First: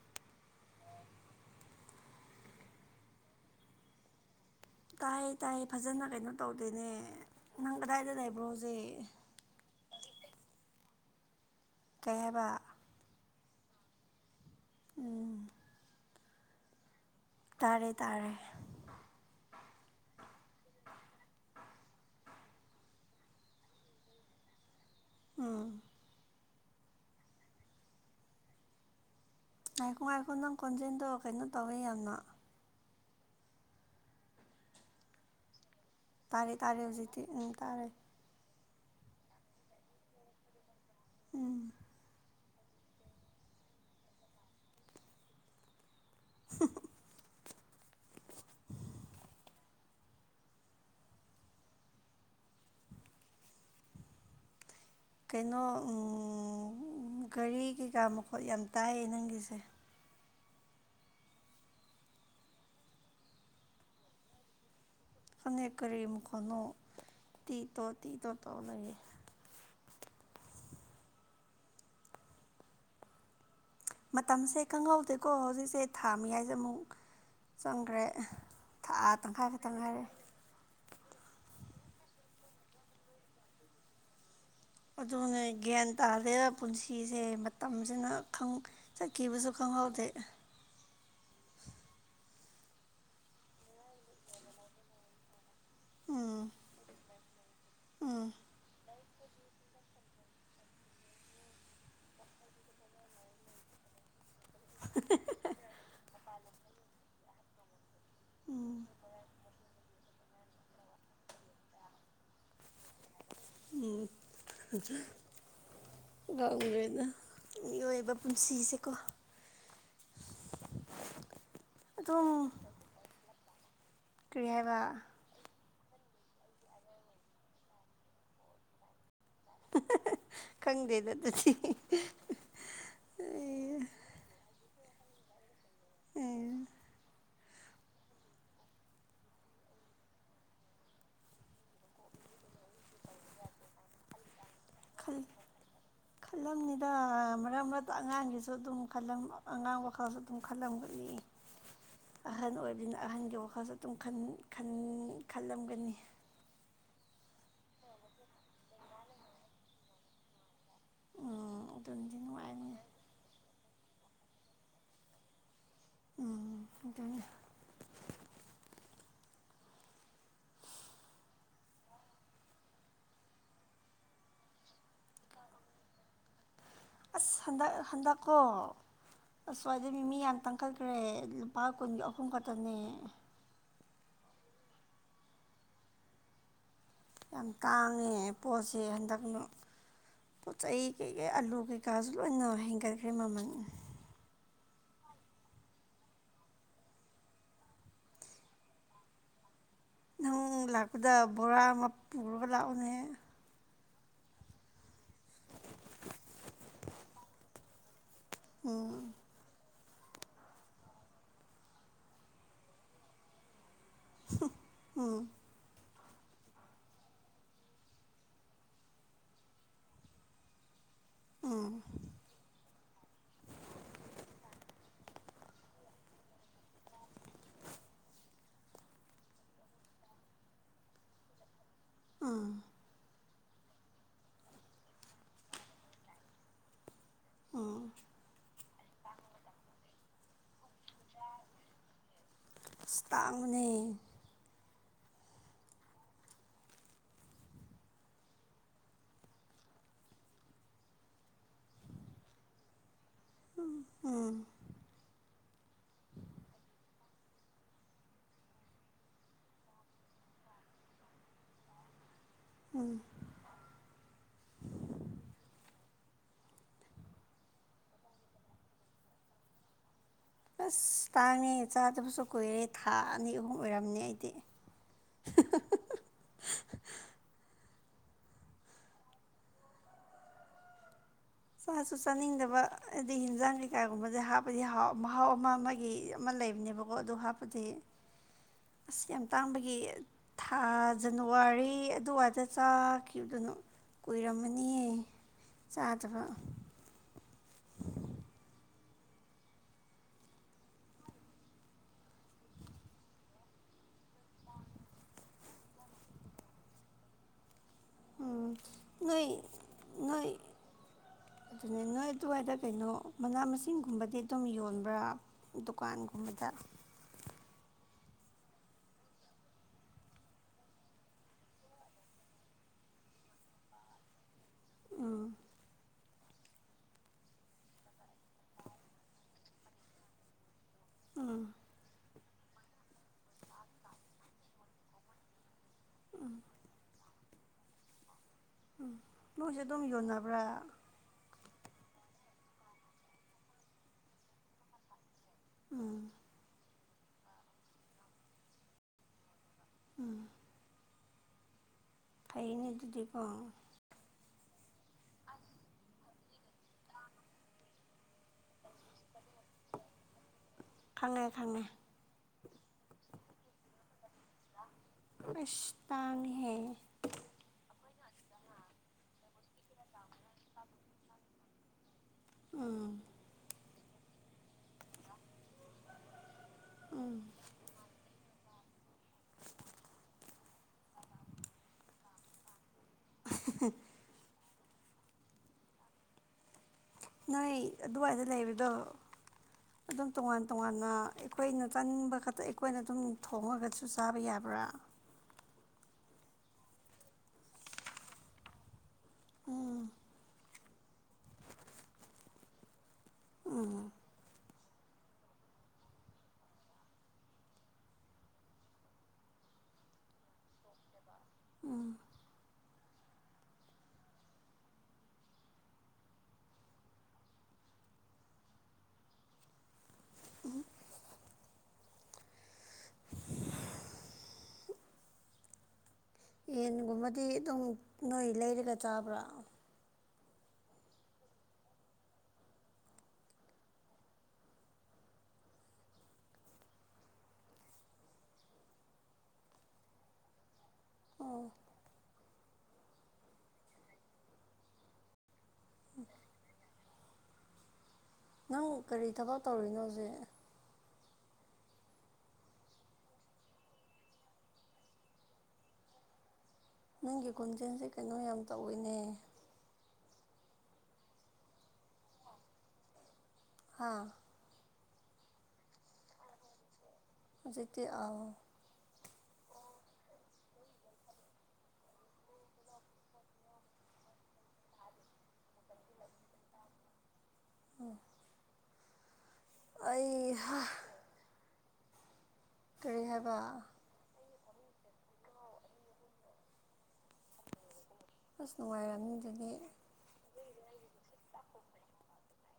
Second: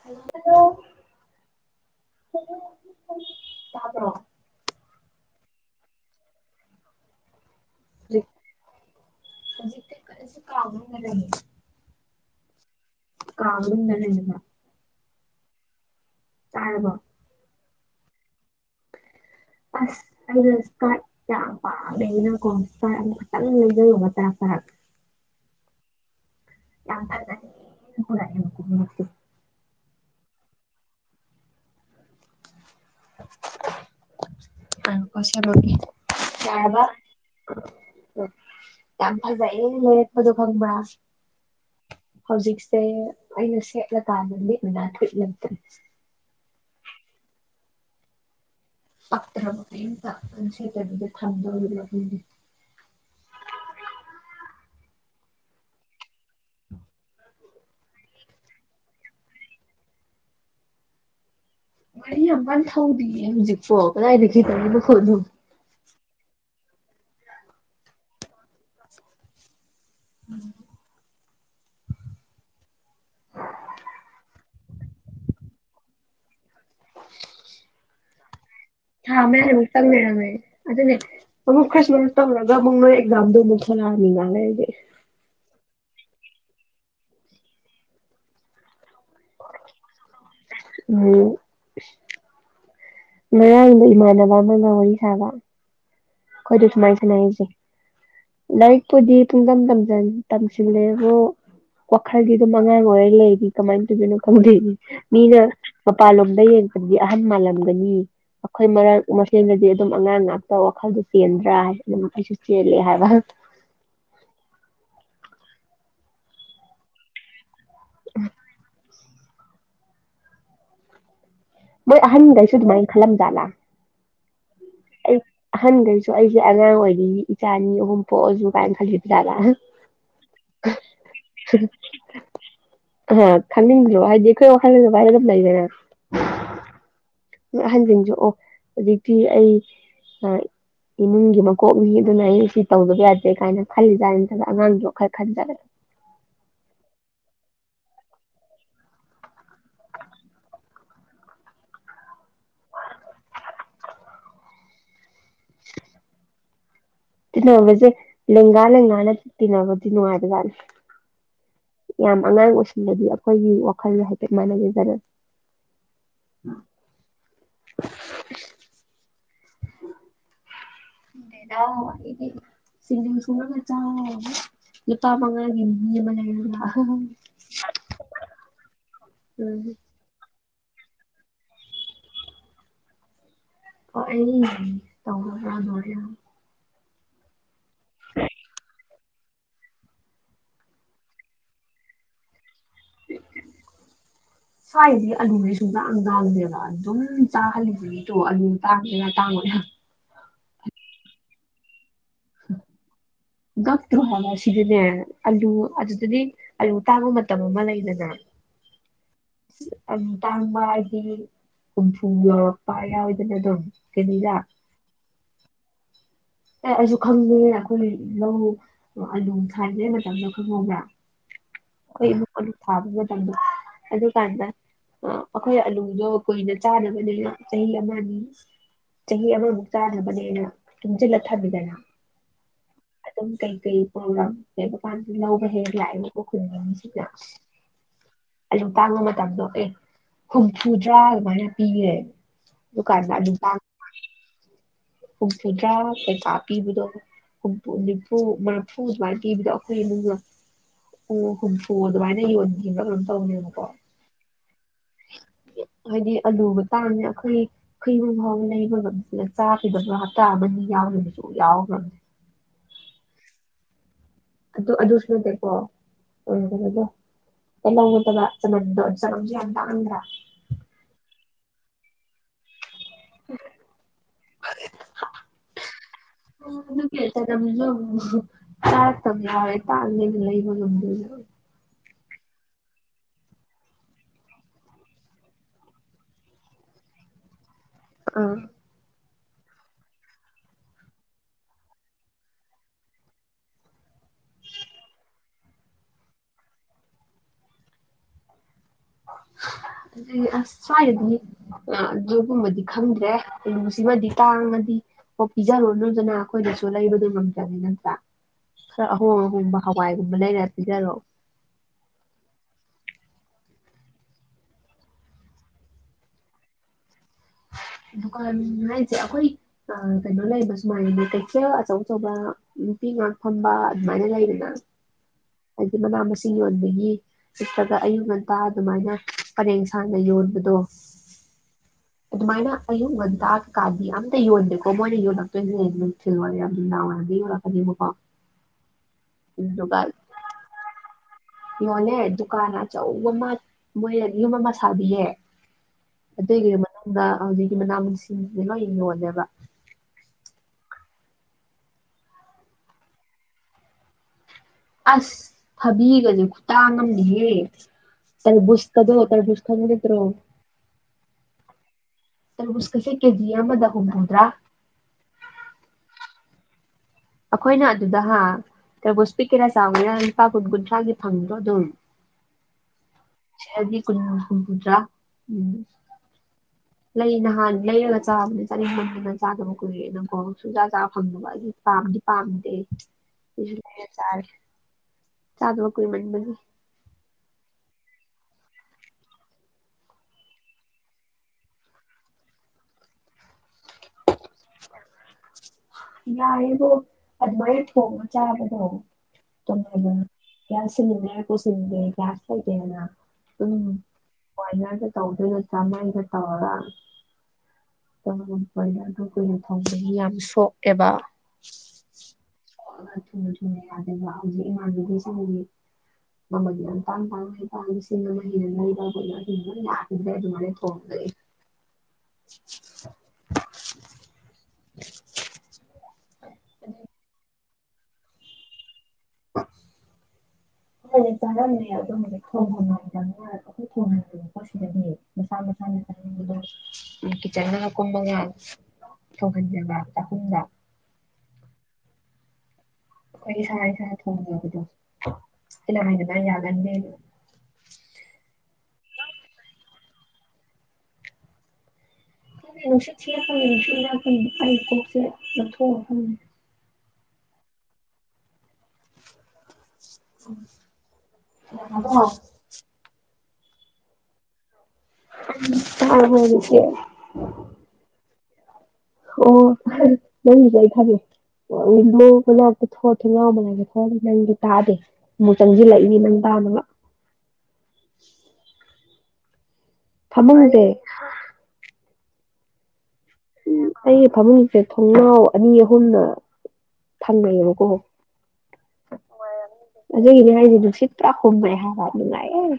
hello ꯇꯥꯕ꯭ꯔꯣ ꯇꯥꯏ ꯇꯥꯏ ꯐꯖꯅ ꯀꯩꯅꯣ ꯇꯧꯗꯦꯅꯦ ꯅꯪ ꯀꯗꯥꯏꯗ ꯍꯧꯖꯤꯛ ꯂꯩꯕ꯭ꯔꯣꯅꯦ ꯍꯧꯖꯤꯛꯇꯤ ꯀꯔꯤꯁꯨ ꯀꯥ ꯃꯅꯨꯡꯗ ꯂꯩꯌꯦ ꯀꯩ ꯍꯥꯏꯕ ꯀꯥ ꯃꯅꯨꯡꯗ ꯂꯩꯌꯦꯕ ꯇꯥꯔꯕꯣ ꯇꯥꯔꯦ ꯇꯥꯔꯦ ꯑꯁ ꯑꯩꯗꯣ ꯁ꯭ꯀꯔꯠ ꯌꯥꯝ ꯄꯥꯝꯃꯦꯅꯀꯣ ꯁ꯭ꯀꯔꯠ ꯑꯃꯈꯛꯇꯪ ꯂꯩꯖꯔꯨꯕ ꯇꯔꯛ ꯇꯔꯛ ꯎꯝ ꯌꯥꯝ [unintelligible] ꯉꯥꯏꯈꯣ ꯉꯥꯏꯈꯣ ꯅꯪ ꯈꯣꯟꯖꯦꯜꯗꯣ ꯀꯩꯅꯣ ꯇꯧꯋꯦ ꯌꯥꯝꯅ ꯉꯥꯏꯈꯣꯀꯣ ꯁꯦꯝꯃꯛꯀꯦ ꯇꯥꯔꯦ ꯇꯥꯔꯦ ꯌꯥꯔꯕ ꯍꯧꯖꯤꯛꯇꯤ ꯎꯝ ꯇꯥꯔꯦ ꯌꯥꯝ ꯐꯖꯩꯌꯦꯅ ꯂꯩꯔꯛꯄꯗꯨ ꯈꯪꯕ꯭ꯔ ꯎꯝ ꯍꯧꯖꯤꯛꯁꯦ ꯑꯩꯅ ꯁꯦꯠꯂꯀꯥꯟꯗꯗꯤ [unintelligible] ꯂꯩꯇ꯭ꯔꯦ ꯄꯛꯇ꯭ꯔꯕ ꯀꯩꯝꯇ ꯑꯗꯨꯝ ꯁꯦꯠꯇꯕꯤꯗ ꯊꯝꯗꯣꯔꯕ ꯑꯗꯨꯒꯤ ꯀꯩꯅꯣ ꯎꯝ ꯒꯥꯔꯤ ꯀꯩꯀꯥ ꯃꯈꯣꯜ ꯌꯥꯝ ꯇꯥꯏꯌꯦ ꯅꯪꯒꯤꯁꯦ ꯒꯥꯔꯤ ꯌꯥꯝ ꯀꯟꯅ ꯊꯧꯗꯤꯌꯦ ꯍꯧꯖꯤꯛꯄꯣ ꯀꯗꯥꯏꯗꯒꯤ ꯒꯥꯔꯤ ꯃꯈꯣꯜꯅꯣ ꯈꯪꯗꯦ ꯀꯔꯤ ꯃꯈꯣꯟꯅꯣ ꯇꯤ ꯇꯣ ꯇꯤ ꯇꯣ ꯇꯧ ꯂꯩꯌꯦ ꯎꯝ ꯃꯇꯝꯁꯦ ꯈꯪꯍꯧꯗꯦꯀꯣ ꯍꯧꯖꯤꯛꯁꯦ ꯊꯥ ꯃꯌꯥꯏꯗ ꯑꯃꯨꯛ ꯆꯪꯈ꯭ꯔꯦ ꯊꯥ ꯇꯪꯈꯥꯏꯈꯛꯇ ꯃꯌꯥꯃꯨꯛꯇꯪ ꯉꯥꯏꯔꯦ ꯂꯩꯔꯝꯃꯦ ꯑꯗꯨꯅꯦ ꯑꯃꯨꯛ ꯈꯁꯃꯛ ꯇꯧꯔꯒ ꯑꯃꯨꯛ ꯅꯣꯏ ꯑꯦꯛꯖꯥꯝꯗꯣ ꯑꯃꯨꯛ ꯊꯣꯛꯂꯛꯑꯃꯤꯅ ꯂꯩꯗꯤ [unintelligible] ꯑꯗꯨꯅ ꯒ꯭ꯌꯥꯟ ꯇꯥꯗꯦꯗ ꯄꯨꯟꯁꯤꯁꯦ ꯃꯇꯝꯁꯤꯅ ꯈꯪ ꯆꯠꯈꯤꯕꯁꯨ ꯈꯪꯍꯧꯗꯦ ꯎꯝ ꯉꯔꯥꯡꯗꯣ ꯏꯃꯥꯟꯅꯕ ꯑꯃꯒ ꯋꯥꯔꯤ ꯁꯥꯕ ꯎꯝ ꯑꯈꯣꯏꯁꯨ ꯁꯨꯃꯥꯏ ꯁꯥꯟꯅꯔꯤꯁꯦ ꯎꯝ ꯂꯥꯏꯔꯤꯛꯄꯨꯗꯤ ꯄꯨꯡꯇꯝ ꯇꯝꯖꯟ ꯇꯝꯁꯤꯜꯂꯦꯕꯨ ꯋꯥꯈꯜꯗꯤ ꯑꯗꯨꯝ ꯑꯉꯥꯡ ꯑꯣꯏꯔ ꯂꯩꯔꯤ ꯀꯃꯥꯏꯅ ꯇꯧꯗꯣꯏꯅꯣ ꯈꯪꯗꯦ ꯃꯤꯅ ꯃꯄꯥꯟꯂꯣꯝꯗ ꯌꯦꯡꯕꯗꯗꯤ ꯑꯍꯟ ꯃꯥꯜꯂꯝꯒꯅꯤ ꯑꯩꯈꯣꯏ ꯃꯔꯛ ꯃꯁꯦꯜꯗꯗꯤ ꯑꯗꯨꯝ ꯑꯉꯥꯡ ꯉꯥꯛꯇ ꯋꯥꯈꯜꯗꯨ ꯆꯦꯟꯗ꯭ꯔ ꯍꯥꯏꯔꯁꯨ ꯑꯗꯨꯝ ꯑꯩꯁꯨ ꯆꯦꯜꯂꯤ ꯍꯥꯏꯕ ꯎꯝ ꯈꯪꯗꯔꯦꯗ ꯃꯤꯑꯣꯏꯕ ꯄꯨꯟꯁꯤꯁꯦꯀꯣ ꯃꯣꯏ ꯑꯍꯟꯈꯩꯁꯨ ꯑꯗꯨꯝ ꯑꯗꯨꯃꯥꯏꯅ ꯈꯜꯂꯝꯖꯥꯠꯂ ꯀꯔꯤ ꯍꯥꯏꯕ ꯑꯍꯟꯈꯩꯁꯨ ꯑꯩꯁꯦ ꯑꯉꯥꯡ ꯑꯣꯏꯔꯤ ꯏꯆꯥ ꯑꯅꯤ ꯑꯍꯨꯝ ꯄꯣꯛꯑꯁꯨ ꯀꯥꯏꯅ ꯈꯜꯂꯤꯖꯥꯠꯂ ꯍꯥꯍꯥ ꯍꯝ [inaudible] ꯑ ꯈꯪꯅꯤꯡꯗꯔꯣ ꯍꯥꯏꯗꯤ ꯑꯈꯣꯏ ꯋꯥꯈꯜꯗꯗꯤ ꯑꯗꯨꯃꯥꯏ ꯑꯗꯨꯝ ꯂꯩꯗꯅ ꯑꯝ ꯑꯍꯟꯁꯤꯡꯁꯨ ꯑꯣ ꯍꯧꯖꯤꯛꯇꯤ ꯑꯩ ꯏꯃꯨꯡꯒꯤ ꯃꯀꯣꯛꯅꯤ ꯑꯗꯨꯅ ꯑꯩ ꯁꯤ ꯇꯧꯗꯕ ꯌꯥꯗꯦ ꯀꯥꯏꯅ ꯈꯜꯂꯤꯖꯥꯠꯂ ꯅꯠꯇ꯭ꯔꯒ ꯑꯉꯥꯡꯒꯤ ꯋꯥꯈꯜ ꯈꯟꯖꯥꯠꯂ ꯈꯜꯂꯝꯅꯤꯗ ꯃꯔꯛ ꯃꯔꯛꯇ ꯑꯉꯥꯡꯒꯤꯁꯨ ꯑꯗꯨꯝ ꯈꯜꯂꯝ ꯑꯉꯥꯡ ꯋꯥꯈꯜꯁꯨ ꯑꯗꯨꯝ ꯈꯜꯂꯝꯒꯅꯤ ꯑꯍꯟ ꯑꯣꯏꯕꯅꯤꯅ ꯑꯍꯟꯒꯤ ꯋꯥꯈꯜꯁꯨ ꯑꯗꯨꯝ ꯈꯜꯂꯝꯒꯅꯤ ꯇꯤꯟꯅꯕꯖꯦ ꯂꯦꯡꯒꯥ ꯂꯦꯡꯒꯥꯅ ꯇꯤꯟꯅꯕꯖꯦ ꯅꯨꯡꯉꯥꯏꯕꯖꯥꯠꯅꯤ ꯎꯝ ꯑꯗꯨꯅꯗꯤ ꯌꯥꯝ ꯑꯉꯥꯡ ꯅꯨꯡꯉꯥꯏꯅꯤ ꯑꯣꯏꯁꯤꯜꯂꯗꯤ ꯑꯩꯈꯣꯏꯒꯤ ꯋꯥꯈꯜ ꯍꯥꯏꯐꯦꯠ ꯃꯥꯟꯅꯩꯗꯅ [unintelligible] ꯎꯝ ꯑꯗꯨꯅꯤ [inaudible] [unintelligible] ꯑꯁ ꯍꯟꯗꯛ ꯍꯟꯗꯛꯀꯣ ꯑꯁ꯭ꯋꯥꯏꯗꯤ ꯃꯤꯃꯤ ꯌꯥꯝ ꯇꯥꯡꯈꯠꯈ꯭ꯔꯦ ꯂꯨꯄꯥ ꯀꯨꯟꯒꯤ ꯑꯍꯨꯝ ꯈꯛꯇꯅꯦ [inaudible] [unintelligible] ꯌꯥꯝ ꯇꯥꯡꯉꯦ ꯄꯣꯠꯁꯦ ꯍꯟꯗꯛ ꯄꯣꯠ ꯆꯩꯩ ꯀꯩꯀꯥ ꯑꯂꯨ ꯀꯩꯀꯥꯁꯨ ꯂꯣꯏꯅ ꯍꯦꯟꯒꯠꯈ꯭ꯔꯦ ꯃꯃꯜ ꯁ꯭ꯋꯥꯏꯗꯤ ꯑꯂꯨꯗꯩ ꯁꯨꯡꯇꯥꯡ ꯇꯥꯡꯗꯦꯕ ꯑꯗꯨꯝ ꯆꯥꯍꯜꯂꯤꯕꯒꯤꯗꯣ ꯑꯂꯨ ꯇꯥꯡꯕꯗꯒ ꯇꯥꯡꯕꯅꯦ ꯅꯪ ꯂꯥꯛꯄꯗ ꯕꯣꯔꯥ ꯑꯃꯥ ꯄꯨꯔꯒ ꯂꯥꯛꯑꯣꯅꯦ ꯒꯛꯇ꯭ꯔ‌ꯣ ꯍꯥꯏꯕ ꯁꯤꯗꯤꯅꯦ ꯑꯂꯨ ꯑꯗꯨꯗꯗꯤ ꯑꯂꯨ ꯇꯥꯕ ꯃꯇꯝ ꯑꯃ ꯂꯩꯗꯅ ꯎꯝ ꯇꯥꯡꯕ ꯍꯥꯏꯗꯤ ꯍꯨꯝꯐꯨ ꯌꯧꯔꯛꯄ ꯌꯥꯎꯋꯤꯗꯅ ꯑꯗꯨꯝ ꯀꯩꯅꯗ [unintelligible] ꯑꯦ ꯑꯩꯁꯨ ꯈꯪꯗꯦ ꯑꯩꯈꯣꯏꯒꯤ ꯂꯧ ꯑꯥꯂꯨ ꯊꯥꯏꯉꯩ ꯃꯇꯝꯗꯣ ꯈꯪꯍꯧꯕ꯭ꯔꯥ ꯎꯝ ꯑꯩꯈꯣꯏ ꯏꯃꯨꯡ ꯑꯗꯨ ꯊꯥꯕ ꯃꯇꯝꯗ ꯑꯗꯨꯀꯥꯟꯗ ꯑ ꯑꯈꯣꯏ ꯑꯂꯨꯗꯣ ꯀꯨꯏꯅ ꯆꯥꯅꯕꯅꯤꯅ ꯆꯍꯤ ꯑꯃꯅꯤ ꯆꯍꯤ ꯑꯃꯃꯨꯛ ꯆꯥꯅꯕꯅꯦ ꯇꯨꯡꯖꯤꯜꯂ ꯊꯝꯃꯤꯗꯅ ꯎꯝ ꯑꯗꯨꯝ ꯀꯩꯀꯩ ꯄ꯭ꯔꯣꯒꯝ ꯂꯩꯕ ꯀꯥꯟꯗ ꯂꯧꯕ ꯍꯦꯛ ꯍꯦꯛ ꯂꯥꯛꯑꯦꯕꯀꯣ ꯈꯨꯡꯒꯪꯁꯤꯗ [inaudible] ꯑꯂꯨ ꯇꯥꯡꯕ ꯃꯇꯝꯗꯣ ꯑꯦ ꯍꯨꯝꯐꯨꯗ꯭ꯔꯥ ꯑꯗꯨꯃꯥꯏꯅ ꯄꯤꯌꯦ ꯏꯁ ꯗꯨꯀꯥꯟꯗ ꯇꯥꯡꯕꯅꯦ ꯎꯨꯝꯐꯨꯗ꯭ꯔꯥ ꯄꯩꯁꯥ ꯄꯤꯕꯗꯣ ꯍꯨꯝꯐꯨ ꯅꯤꯐꯨ ꯃꯥꯔꯐꯨ ꯑꯗꯨꯃꯥꯏꯅ ꯄꯤꯕꯗꯣ ꯑꯩꯈꯣꯏ ꯏꯃꯨꯡ ꯌꯣꯟ ꯎ ꯍꯨꯝꯐꯨ ꯑꯗꯨꯃꯥꯏꯅ ꯌꯣꯟꯈꯤꯕ꯭ꯔꯥ ꯀꯩꯅꯣꯝ ꯇꯧꯕꯅꯦꯕꯀꯣ [unintelligible] ꯍꯥꯏꯗꯤ ꯑꯂꯨ ꯇꯥꯡꯉꯦ ꯑꯈꯣꯏꯒꯤ ꯈꯣꯏ ꯌꯨꯝꯐꯥꯎꯕ ꯂꯩꯕ ꯉꯝꯗꯦꯅ ꯆꯥꯈꯤꯗꯕ ꯍꯞꯇꯥ ꯑꯃꯅꯤ ꯌꯥꯎꯒꯤꯕꯁꯨ ꯌꯥꯎꯈ꯭ꯔꯕꯅꯦ ꯎꯝ ꯑꯗꯨ ꯑꯗꯨꯁꯨ ꯅꯠꯇꯦꯀꯣ ꯎꯝ ꯀꯩꯅꯣꯗꯣ ꯇꯩꯜꯂꯧ ꯅꯠꯇꯕ ꯆꯅꯝꯗꯣ ꯆꯅꯝꯖꯨ ꯌꯥꯝ ꯇꯥꯡꯗꯥꯔ ꯑꯁ ꯇꯥꯡꯉꯦ ꯆꯥꯗꯕꯁꯨ ꯀꯨꯏꯔꯦ ꯊꯥ ꯑꯅꯤ ꯑꯍꯨꯝ ꯑꯣꯏꯔꯝꯅꯤ ꯑꯩꯗꯤ [unintelligible] [unintelligible] [unintelligible] ꯆꯥꯁꯨ ꯆꯥꯅꯤꯡꯗꯕ ꯍꯥꯏꯗꯤ ꯍꯤꯟꯖꯥꯡ ꯀꯩꯀꯥꯒꯨꯝꯕꯗ ꯍꯥꯞꯄꯗꯤꯥ ꯍꯥꯎ ꯃꯍꯥꯎ ꯑꯃ ꯑꯃꯒꯤ ꯑꯃ ꯂꯩꯕꯅꯦꯕ ꯋꯣ ꯑꯗꯨ ꯍꯥꯞꯄꯗꯤ ꯎꯝ ꯑꯁ ꯌꯥꯝ ꯇꯥꯡꯕꯒꯤ ꯊꯥ ꯖꯅꯋꯥꯔꯤ ꯑꯗꯨꯋꯥꯏꯗ ꯆꯥꯈꯤꯕꯗꯨꯅꯣ ꯀꯨꯏꯔꯝꯃꯅꯤꯌꯦ ꯆꯥꯗꯕ [inaudible] ꯑꯗꯨꯗꯤ ꯑꯁ ꯁ꯭ꯋꯥꯏꯗꯗꯤ ꯑ ꯑꯗꯨꯒꯨꯝꯕꯗꯤ ꯈꯪꯗ꯭ꯔꯦ ꯑꯂꯨꯁꯤꯃꯗꯤ ꯇꯥꯡꯉꯗꯤ ꯀꯣꯛ ꯄꯤꯖꯔꯣꯅꯨꯗꯅ ꯑꯩꯈꯣꯏꯗꯁꯨ ꯂꯩꯕꯗꯣ ꯉꯝꯗ꯭ꯔꯝꯅꯤ ꯅꯠꯇ꯭ꯔꯥ ꯎꯝ ꯈꯔ ꯑꯍꯣꯡ ꯅꯣꯏ ꯑꯍꯣꯡꯕ ꯍꯋꯥꯏꯒꯨꯝꯕ ꯅꯣꯏ ꯂꯩꯔ ꯄꯤꯖꯔꯣ ꯑꯗꯨꯅꯦ ꯅꯣꯏ ꯑꯗꯨꯋꯥꯏꯗ ꯀꯩꯅꯣ ꯃꯅꯥ ꯃꯁꯤꯡꯒꯨꯝꯕꯗꯤ ꯑꯗꯨꯝ ꯌꯣꯟꯕ꯭ꯔꯥ ꯗꯨꯀꯥꯟꯒꯨꯝꯕꯗ ꯗꯨꯀꯥꯟ ꯍꯥꯏꯖꯦ ꯑꯩꯈꯣꯏ ꯑ ꯀꯩꯅꯣ ꯂꯩꯕ ꯁꯨꯃꯥꯏꯅꯅꯦ ꯀꯩꯊꯦꯜ ꯑꯆꯧ ꯑꯆꯧꯕ ꯅꯨꯄꯤ ꯉꯥꯛ ꯐꯝꯕ ꯑꯗꯨꯃꯥꯏꯅ ꯂꯩꯗꯅ ꯎꯝ [inaudible] ꯍꯥꯏꯗꯤ ꯃꯅꯥ ꯃꯁꯤꯡ ꯌꯣꯟꯕꯒꯤ ꯆꯤꯄ꯭ꯔꯒ ꯑꯌꯨꯛ ꯉꯟꯇꯥ ꯑꯗꯨꯃꯥꯏꯅ ꯄꯔꯦꯡ ꯁꯥꯥꯡꯅ ꯌꯣꯟꯕꯗꯣ ꯎꯝ ꯑꯗꯨꯃꯥꯏꯅ ꯑꯌꯨꯛ ꯉꯟꯇꯥ ꯀꯥꯗꯤ ꯑꯝꯇ ꯌꯣꯟꯗꯦꯀꯣ ꯃꯣꯏꯅ ꯌꯣꯜꯂꯛꯇꯣꯏꯁꯦ ꯅꯨꯡꯊꯤꯜ ꯌꯥꯏꯔꯝ ꯅꯨꯡꯗꯥꯡ ꯋꯥꯏꯔꯝꯗ ꯌꯣꯜꯂꯛꯀꯅꯦꯕꯀꯣ ꯅꯣꯏꯖꯦ ꯑꯗꯨꯗꯨꯒ ꯑꯗꯨꯝ ꯌꯣꯟꯅꯕ꯭ꯔꯥ ꯌꯣꯜꯂꯦ ꯗꯨꯀꯥꯟ ꯑꯆꯧꯕ ꯑꯃ ꯃꯣꯏꯅ ꯌꯨꯝ ꯑꯃ ꯁꯥꯕꯤꯌꯦ ꯎꯝ ꯑꯗꯨꯏꯒꯤ ꯃꯅꯨꯡꯗ ꯍꯧꯖꯤꯛꯀꯤ ꯃꯅꯥ ꯃꯁꯤꯡꯁꯤ ꯂꯣꯏ ꯌꯣꯜꯂꯦꯕ ꯎꯝ ꯐꯩꯩꯅꯦ ꯑꯗꯨꯗꯤꯀꯣ ꯑꯁ ꯊꯥꯕꯤꯒꯖꯦ ꯈꯨꯇꯥꯡ ꯑꯝꯅꯤꯍꯦ ꯇꯔꯕꯨꯁꯀꯗꯣ ꯇꯔꯕꯨꯁ ꯈꯪꯕ ꯅꯠꯇ꯭ꯔꯣ ꯈꯪꯉꯦ ꯈꯪꯉꯦ ꯇꯔꯕꯨꯁ ꯀꯥꯖꯦ ꯀꯦꯖꯤ ꯑꯃꯗ ꯍꯨꯝꯍꯨꯝꯗ꯭ꯔꯥ ꯄꯁ ꯇꯥꯡꯉꯦꯍꯦ ꯑꯩꯈꯣꯏꯅ ꯑꯗꯨꯗ ꯍꯥ ꯇꯔꯕꯨꯁꯄꯤ ꯀꯦꯔ ꯆꯥꯎꯅꯄꯥꯒꯨꯟ ꯀꯨꯟ ꯊ꯭ꯔꯥꯒꯤ ꯐꯪꯗ꯭ꯔꯣ ꯑꯗꯨꯝ ꯑꯥ ꯆꯗꯤ ꯀ ꯀꯃꯗ꯭ꯔꯥ ꯎꯝ ꯎꯝ ꯂꯩ ꯅꯍꯥꯟ ꯂꯩꯔꯒ ꯆꯥꯕꯅꯦ ꯆꯅꯤꯡꯦꯡ ꯃꯟꯅ ꯆꯥꯗꯕ ꯀꯨꯏꯔꯦ ꯑꯗꯨꯅꯀꯣ ꯁꯨꯖꯥ ꯆꯥꯕ ꯐꯪꯗꯕ ꯑꯩ ꯄꯥꯝꯗꯤ ꯄꯥꯝꯗꯦ ꯆꯔꯦ [unintelligible] ꯆꯗꯕ ꯀꯨꯏꯃꯥꯟ ꯕꯩ ꯅꯣꯏ ꯑꯗꯨꯋꯥꯏꯗ ꯂꯩꯕꯗꯣ ꯑꯗꯨꯝ ꯇꯣꯉꯥꯟ ꯇꯣꯉꯥꯟꯅ ꯑꯩꯈꯣꯏꯅ ꯆꯥꯅꯤꯡꯕ ꯈꯛꯇ ꯑꯩꯈꯣꯏꯅ ꯑꯗꯨꯝ ꯊꯣꯡꯉꯒꯗꯤ ꯁꯨ ꯆꯥꯕ ꯌꯥꯕ꯭ꯔꯥ ꯌꯥ ꯑꯗꯣ ꯑꯗꯃꯥꯏꯅ ꯊꯣꯡꯉꯥꯒ ꯆꯕꯗꯣ ꯎꯝ ꯇꯉꯥꯏꯕ ꯒꯌꯥꯁ ꯁꯤꯂꯤꯟꯗꯔ ꯄꯨꯁꯤꯟꯗꯦ ꯒꯌꯥꯁ ꯂꯩꯇꯦꯅ ꯎꯝ [unintelligible] ꯃꯣꯏꯃꯗ ꯇꯧꯗꯣꯏꯅ ꯆꯥꯃꯦꯟꯒ ꯇꯧꯔꯒ ꯅ ꯑꯗꯨ ꯀꯨꯏꯅ ꯊꯣꯡꯕꯒꯤ ꯌꯥꯝ ꯁꯣꯛꯑꯦꯕ ꯊꯨꯅ ꯊꯨꯅ ꯌꯥꯗꯕ ꯍꯧꯖꯤꯛ ꯏꯃꯥꯟꯕꯤꯈꯁꯤꯗꯤ ꯃꯃꯜ ꯭ꯌꯥꯟ ꯇꯥꯡ ꯇꯥꯡꯉꯩ ꯇꯥꯡ ꯁꯤꯅ ꯍꯩꯅ ꯂꯩꯕ ꯑꯩꯅ ꯍ ꯌꯥꯈꯤꯗ꯭ꯔꯦ ꯑꯗꯨꯃꯥꯏꯅ ꯊꯣꯡꯕꯑꯦ [unintelligible] ꯌꯦꯟꯒꯨꯝꯕꯗꯤ ꯑꯗꯨꯝ ꯅꯣꯏ ꯂꯩꯔꯒ ꯆꯥꯕ꯭ꯔꯥ ꯁꯤꯗꯗꯤ ꯆꯥꯔꯝꯃꯦ ꯑꯗꯣ ꯍꯧꯖꯤꯛ ꯊꯣꯡꯉꯝꯃꯣꯏꯗꯕꯅꯤꯅ ꯑꯩꯈꯣꯏ ꯊꯣꯡ ꯉꯕ ꯄꯣꯠꯁꯤꯗꯗꯤ ꯃꯁꯥ ꯃꯁꯥꯅ ꯆꯥꯅꯤꯡꯕꯗꯣ ꯎꯝ ꯀꯤꯆꯟꯅ ꯀꯣꯡ [unintelligible] ꯊꯣꯡꯍꯟꯖꯕ ꯆꯥꯛꯈꯨꯝꯗ ꯑꯣ ꯑꯩꯈꯣꯏ ꯏꯁꯥ ꯏꯁꯥꯅ ꯊꯣꯡꯖꯕꯗꯣ ꯁꯤꯅ ꯍꯥꯏꯅꯉꯥꯏ ꯌꯥꯒꯟꯗꯦ ꯅꯪ ꯀꯔꯤ ꯊꯕꯛ ꯇꯧꯔꯤꯅꯣ ꯍꯧꯖꯤꯛ [unintelligible] ꯅꯪꯒꯤ ꯈꯣꯟꯖꯦꯜꯁꯦ ꯀꯩꯅꯣ ꯌꯥꯝ ꯇꯧꯋꯤꯅꯦ [unintelligible] ꯍꯥꯥ ꯇꯥꯔꯕꯣ ꯍꯧꯖꯤꯛꯇꯤ ꯍꯨꯖꯤꯛꯇꯤ ꯑꯥꯎ ꯑꯣ ꯅꯪꯒꯤꯖꯦ ꯑꯩ ꯈꯪꯉꯦ [unintelligible] ꯍꯣꯏ ꯅꯪꯗꯤ ꯇꯥꯗꯦ ꯑꯃꯨꯛ ꯆꯪꯖꯤꯜꯂꯛꯏꯅꯤ ꯅꯪ ꯇꯥꯅꯕ ꯑꯣ ꯑꯩ ꯍꯥ ꯐꯃꯨꯡꯁꯦ ꯀꯔꯤ ꯍꯥꯏꯕ ꯑꯩꯒꯤ ꯐꯃꯨꯡꯁꯦ ꯊꯣꯡꯅꯥꯎ ꯑꯅꯤ ꯑꯍꯨꯝꯅ ꯊꯪꯅꯩꯑꯕꯀꯣ ꯑꯁ ꯅꯨꯡꯉꯥꯏ ꯑꯗꯨꯒꯤꯗꯤ ꯍꯥꯏꯁꯦ ꯅꯨꯡꯁꯤꯠ ꯄꯨꯔꯥ ꯍꯨꯝꯃꯛꯑꯦ ꯍꯥꯏꯕ ꯅꯨꯡꯉꯥꯏꯌꯦ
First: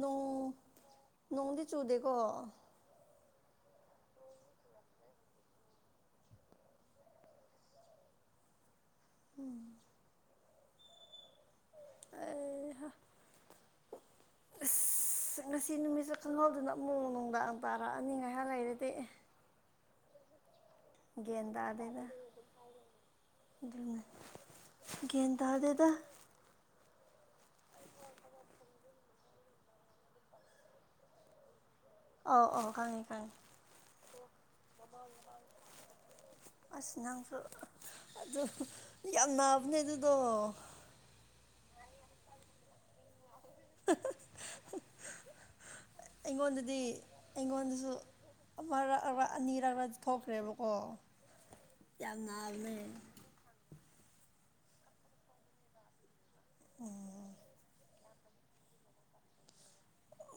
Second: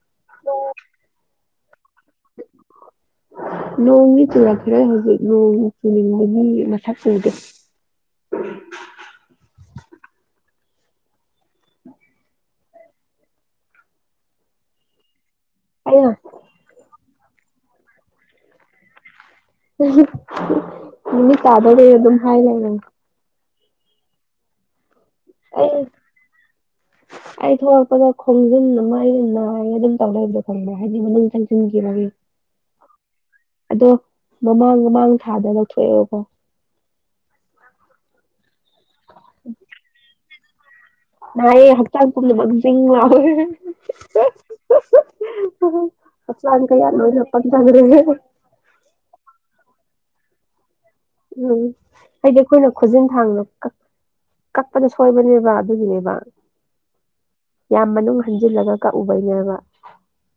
ꯅꯣꯡ ꯅꯣꯡꯗꯤ ꯆꯨꯗꯦꯀꯣ ꯅꯣꯡꯗꯤ ꯆꯨꯔꯛꯈꯤꯔꯣꯏ ꯍꯧꯖꯤꯛ ꯅꯣꯡ ꯆꯨꯅꯤꯡꯕꯒꯤ ꯃꯁꯛ ꯎꯗꯦ ꯎꯝ ꯑꯩ ꯍꯥ ꯑꯁ ꯉꯁꯤ ꯑꯩꯅ ꯅꯨꯃꯤꯠꯁꯦ ꯈꯪꯍꯧꯗꯅ ꯑꯃꯨꯛ ꯅꯨꯡꯗꯥꯡ ꯇꯥꯥꯔꯛꯑꯅꯤ ꯉꯥꯏꯍꯥꯛ ꯂꯩꯔꯗꯤ ꯅꯨꯃꯤꯠ ꯒ꯭ꯌꯥꯟ ꯇꯥꯗꯣꯔꯦ ꯇꯥꯗꯦꯗ ꯑꯗꯨꯝ ꯍꯥꯏꯗꯥꯏ ꯅꯪ [unintelligible] ꯒ꯭ꯌꯥꯟ ꯑꯩ ꯇꯥꯗꯦꯗ ꯑꯩ ꯊꯣꯛꯂꯛꯄꯗ ꯈꯣꯡꯖꯤꯟ ꯑꯃ ꯑꯩꯅ ꯅꯥꯏꯒ ꯑꯗꯨꯝ ꯇꯧ ꯂꯩꯕꯗꯣ ꯈꯪꯕ꯭ꯔꯥ ꯍꯥꯏꯗꯤ ꯃꯅꯨꯡ ꯆꯪꯁꯤꯟꯈꯤꯕꯒꯤ ꯑꯧ ꯑꯧ ꯈꯪꯉꯦ ꯈꯪꯉꯦ ꯑꯗꯣ ꯃꯃꯥꯡ ꯃꯃꯥꯡ ꯊꯥꯗ ꯂꯧꯊꯣꯛꯑꯦꯕꯀꯣ ꯑꯁ ꯅꯪꯁꯨ ꯑꯗꯣ ꯌꯥꯝ ꯅꯥꯕꯅꯦ ꯑꯗꯨꯗꯣ ꯅꯥꯏꯌꯦ ꯍꯛꯆꯥꯡ ꯄꯨꯝꯅꯃꯛ ꯆꯤꯡ ꯂꯥꯎꯋꯦ ꯍꯛꯆꯥꯡ ꯑꯩꯉꯣꯟꯗꯗꯤ ꯀꯩꯌꯥꯠ ꯂꯣꯏꯅ ꯄꯪꯊꯥꯈ꯭ꯔꯦ ꯑꯃꯔꯛ ꯑꯕ ꯑꯅꯤꯔꯛꯔ ꯊꯣꯛꯈ꯭ꯔꯦꯕꯀꯣ ꯎꯝ ꯌꯥꯝ ꯍꯥꯏꯗꯤ ꯑꯩꯈꯣꯏꯅ ꯅꯥꯕꯅꯦ ꯈꯨꯖꯤꯟ ꯊꯥꯡꯅ ꯀꯛ ꯀꯛꯄꯗ ꯁꯣꯏꯕꯅꯦꯕ ꯑꯗꯨꯒꯤꯅꯦꯕ ꯎꯝ ꯌꯥꯝ ꯃꯅꯨꯡ ꯍꯟꯖꯤꯜꯂꯒ ꯀꯛꯎꯕꯩꯅꯦꯕ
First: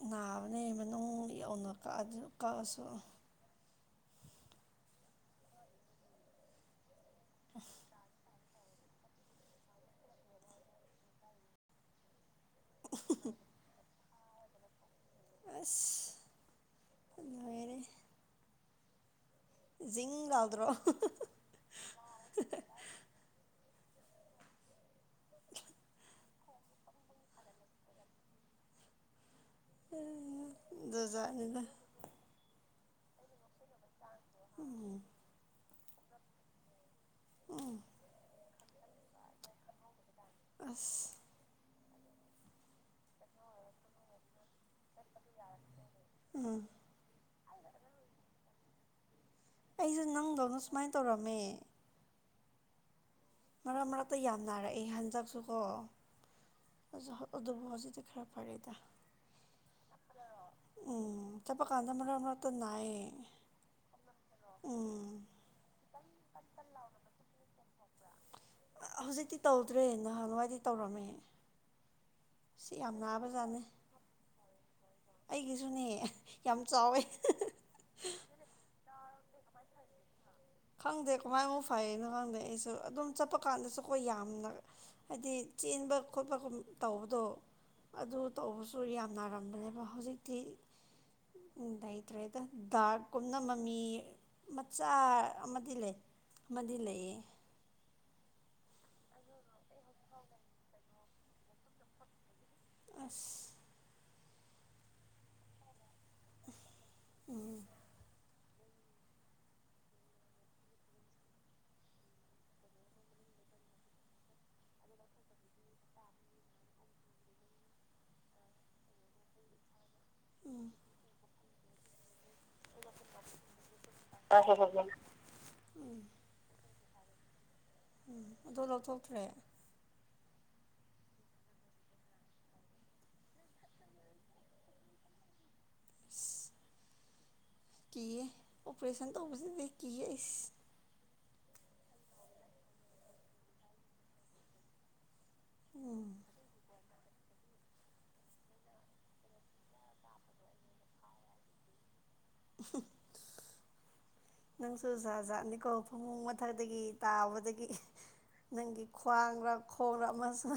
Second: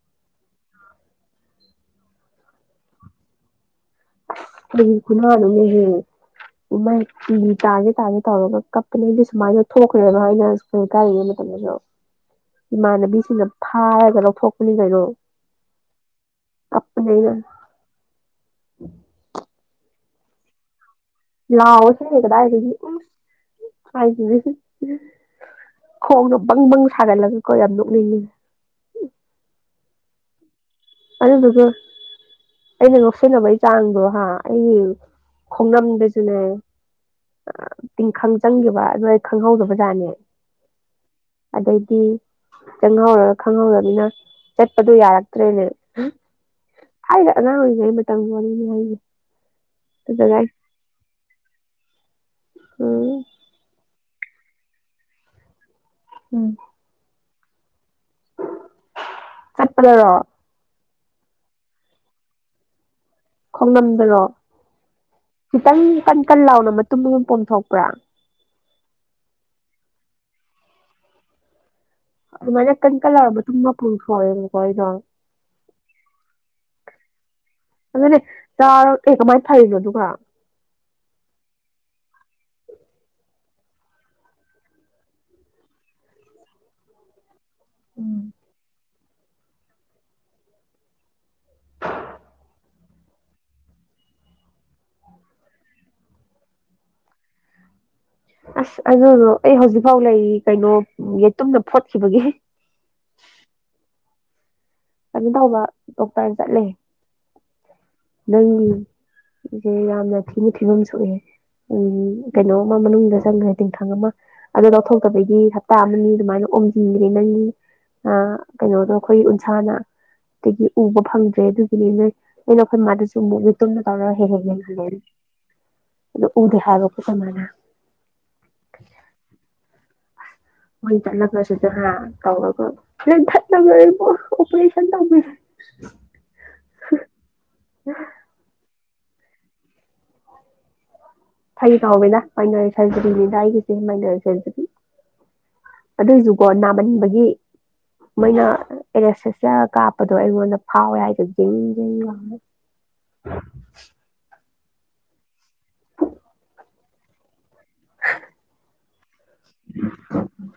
ꯅꯥꯕꯅꯦ ꯃꯅꯨꯡ ꯌꯧꯅ ꯀꯛꯑꯗꯤ ꯀꯛꯑꯁꯨ ꯀꯔꯤ ꯈꯨꯅꯥꯅꯣꯅꯦꯍꯦ ꯏꯃꯥꯏ ꯄꯤ ꯇꯥꯒꯦ ꯇꯥꯒꯦ ꯇꯧꯔꯒ ꯀꯞ ꯀꯅꯤ ꯑꯩꯗꯤ ꯁꯨꯃꯥꯏꯅ ꯊꯣꯛꯈꯔꯒ ꯑꯩꯅ ꯢꯁꯀ꯭ꯨꯜ ꯀꯥꯔꯤꯉꯩ ꯃꯇꯝꯗꯁꯨ ꯏꯃꯥꯟꯅꯕꯤꯁꯤꯡꯅ ꯐꯥꯔꯒ ꯂꯧꯊꯣꯛꯄꯅꯤ ꯀꯩꯅꯣ ꯑꯁ ꯀꯞꯄꯅꯦ ꯑꯩꯅ [unintelligible] ꯖꯤꯡ ꯂꯥꯎꯗ꯭ꯔꯣ ꯂꯥꯎꯋꯦꯍꯦ ꯀꯗꯥꯢꯗꯩ ꯎꯝ [unintelligible] ꯈꯣꯡꯗꯣ ꯕꯪ ꯕꯪ ꯁꯥꯒꯠꯂꯒꯀꯣ ꯌꯥꯝ ꯅꯣꯛꯅꯤꯡꯉꯤ ꯍꯩ ꯍꯥ ꯑꯗꯨꯗꯨꯒ ꯑꯩꯅ ꯅꯣꯛꯁꯤꯟꯅꯕꯩ ꯆꯥꯡꯗꯣ ꯍꯥ ꯑꯩꯒꯤ ꯎꯝ ꯈꯣꯡꯅꯝꯗꯁꯨꯅꯦ ꯎꯝ ꯇꯤꯡꯈꯪ ꯆꯪꯈꯤꯕ ꯑꯗꯨ ꯑꯩ ꯈꯪꯍꯧꯗꯕꯖꯥꯠꯅꯦ ꯑꯁ ꯑꯗꯩꯗꯤ ꯆꯪꯍꯧꯔꯒ ꯈꯪꯍꯧꯗꯔꯅꯤꯅ ꯆꯠꯄꯗꯣ ꯌꯥꯔꯛꯇ꯭ꯔꯦꯅꯦ ꯎꯝ ꯊꯥꯏꯅ ꯑꯉꯥꯡ ꯑꯣꯏꯔꯤꯉꯩ ꯃꯇꯝꯒꯤ ꯋꯥꯔꯤꯅꯤ ꯍꯥꯏꯅꯤ ꯑꯩꯁꯦ ꯅꯪꯗꯧꯅ ꯁꯨꯃꯥꯏꯅ ꯇꯧꯔꯝꯃꯦ ꯎꯝ ꯃꯔꯛ ꯃꯔꯛꯇ ꯌꯥꯝ ꯅꯥꯔꯛꯑꯦ ꯍꯟꯗꯛꯁꯨ ꯀꯣ ꯎꯝ ꯑꯗꯨꯕꯨ ꯍꯧꯖꯤꯛꯇꯤ ꯈꯔ ꯐꯔꯦꯗ ꯆꯠꯄꯗꯔꯣ ꯎꯝ ꯆꯠꯄ ꯀꯥꯟꯗ ꯃꯔꯛ ꯃꯔꯇ ꯅꯥꯏꯌꯦ ꯈꯣꯡꯅꯝꯗꯔꯣ ꯎꯝ ꯈꯤꯇꯪ ꯀꯟ ꯀꯟ ꯂꯥꯎꯅ ꯃꯇꯨꯝ ꯑꯃ ꯄꯣꯝ ꯊꯣꯛꯄ꯭ꯔꯥ ꯍꯧꯖꯤꯛꯇꯤ ꯇꯧꯗ꯭ꯔꯦ ꯅꯍꯥꯟꯋꯥꯥꯏꯗꯤ ꯇꯧꯔꯝꯃꯦ ꯁꯤ ꯑꯗꯨꯃꯥꯏꯅ ꯀꯟ ꯌꯥꯝ ꯀꯟ ꯂꯥꯎꯔ ꯃꯇꯨꯝ ꯅꯥꯕꯖꯥꯠꯅꯤ ꯑꯃ ꯄꯣꯝꯊꯣꯛꯑꯦꯕꯀꯣ ꯑꯩꯗꯣ ꯑꯩꯒꯤꯁꯨꯅꯦ ꯌꯥꯝ ꯆꯥꯎꯋꯦ ꯑꯗꯨꯗꯅꯦ ꯆꯥꯎꯔ ꯑꯦ ꯀꯃꯥꯏꯅ ꯐꯔꯤꯅꯣ ꯑꯗꯨꯒ ꯈꯪꯗꯦ ꯀꯃꯥꯏꯅ ꯐꯅꯣ ꯈꯪꯗꯦ ꯑꯩꯁꯨ ꯑꯗꯨꯝ ꯆꯠꯄ ꯀꯥꯟꯗꯁꯨ ꯀꯣꯏ ꯌꯥꯝꯅ ꯍꯥꯏꯗꯤ ꯆꯦꯟꯕ ꯈꯣꯠꯄꯒ ꯇꯧꯕꯗꯣ ꯑꯗꯨ ꯎꯝ ꯇꯧꯕꯁꯨ ꯌꯥꯝ ꯅꯥꯔꯝꯕꯅꯦꯕ ꯍꯧꯖꯤꯛꯇꯤ ꯂꯩꯇ꯭ꯔꯦꯗ ꯗꯥꯛꯀꯨꯝꯅ ꯃꯃꯤ ꯃꯆꯥ ꯑꯃꯗꯤ ꯂꯩ ꯑꯃꯗꯤ ꯂꯩꯌꯦ ꯑꯁ ꯑꯗꯨꯗ ꯑꯩ ꯍꯧꯖꯤꯛꯐꯥꯎ ꯂꯩꯔꯤ ꯀꯩꯅꯣ ꯌꯦꯇꯨꯝꯅ ꯐꯣꯠꯈꯤꯕꯒꯤ ꯑꯁ ꯀꯩꯅꯣ ꯇꯧꯕ ꯗꯣꯛꯇꯔ ꯆꯠꯂꯦ ꯎꯝ ꯅꯪ ꯒꯤꯁꯦ ꯌꯥꯝꯅ ꯊꯤꯅ ꯐꯤꯕꯝ ꯁꯣꯛꯑꯦ ꯎꯝ ꯀꯩꯅꯣꯝ ꯃꯅꯨꯡꯗ ꯆꯪꯈ꯭ꯔꯦ ꯇꯤꯡꯈꯥꯪ ꯑꯃ ꯑꯗꯣ ꯂꯧꯊꯣꯛꯇꯕꯒꯤ ꯍꯞꯇꯥ ꯑꯃꯅꯤ ꯑꯗꯨꯃꯥꯏꯅ ꯑꯣꯝꯁꯤꯟꯈ꯭ꯔꯦ ꯅꯪꯒꯤ ꯑ ꯀꯩꯅꯣꯗꯣ ꯑꯩꯈꯣꯏ ꯎꯟꯁꯥꯅ ꯗꯗꯒꯤ ꯎꯝ ꯎꯕ ꯐꯪꯗ꯭ꯔꯦ ꯑꯗꯨꯒꯤꯗꯤ ꯅꯣꯏ ꯑꯩꯅ ꯑꯩꯈꯣꯏ ꯃꯥꯗꯨꯁꯨ ꯃꯨꯛꯇꯤ ꯌꯦꯇꯨꯝꯅ ꯇꯧꯔ ꯍꯦꯛ ꯍꯦꯛ ꯌꯦꯡꯍꯜꯂꯦ ꯑꯗꯨ ꯎꯗꯦ ꯍꯥꯏꯕ ꯑꯩꯈꯣꯏ ꯃꯥꯅ ꯎꯝ ꯗꯂꯣ ꯇꯧ ꯐ꯭ꯔꯦ ꯍꯣꯏ ꯆꯂ ꯀꯁꯤꯗꯦ ꯍꯥ ꯀꯧꯒ ꯑꯣꯄꯁ ꯑꯁ ꯀꯤꯌꯦ ꯑꯣꯄꯔꯦꯁꯟ ꯇꯧꯕꯁꯤꯗꯤ ꯀꯤꯌꯦ ꯑꯩꯁ ꯐꯩ ꯀꯥꯎꯋꯅ ꯃꯥꯏꯅꯔꯤ ꯁꯖꯔꯤꯅꯤꯗ ꯑꯩꯒꯤꯁꯦ ꯃꯥꯏꯅꯔꯤ ꯁꯖꯔꯤ ꯎꯝ ꯑꯗꯨꯏꯁꯨ ꯀꯣ ꯅꯥꯃꯟꯕꯒꯤ ꯃꯣꯏꯅ ꯑꯦꯔꯦꯁꯁ ꯀꯥꯞꯄꯗꯣ ꯑꯩꯉꯣꯟꯗ ꯐꯥꯎꯋꯦ ꯍꯥꯏꯗꯣ ꯌꯦꯡ ꯌꯦ [inaudible] ꯅꯪꯁꯨꯖꯥ ꯖꯥꯠꯅꯤꯀꯣ ꯐꯃꯨꯡ ꯃꯊꯛꯗꯒꯤ ꯇꯥꯕꯗꯒꯤ ꯅꯪꯒꯤ ꯈ꯭ꯋꯥꯡꯔꯥ ꯈꯣꯡꯔ ꯑꯃꯁꯨ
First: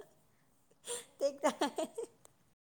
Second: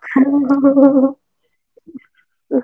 ꯍ ꯇꯦꯛ ꯇꯥꯏ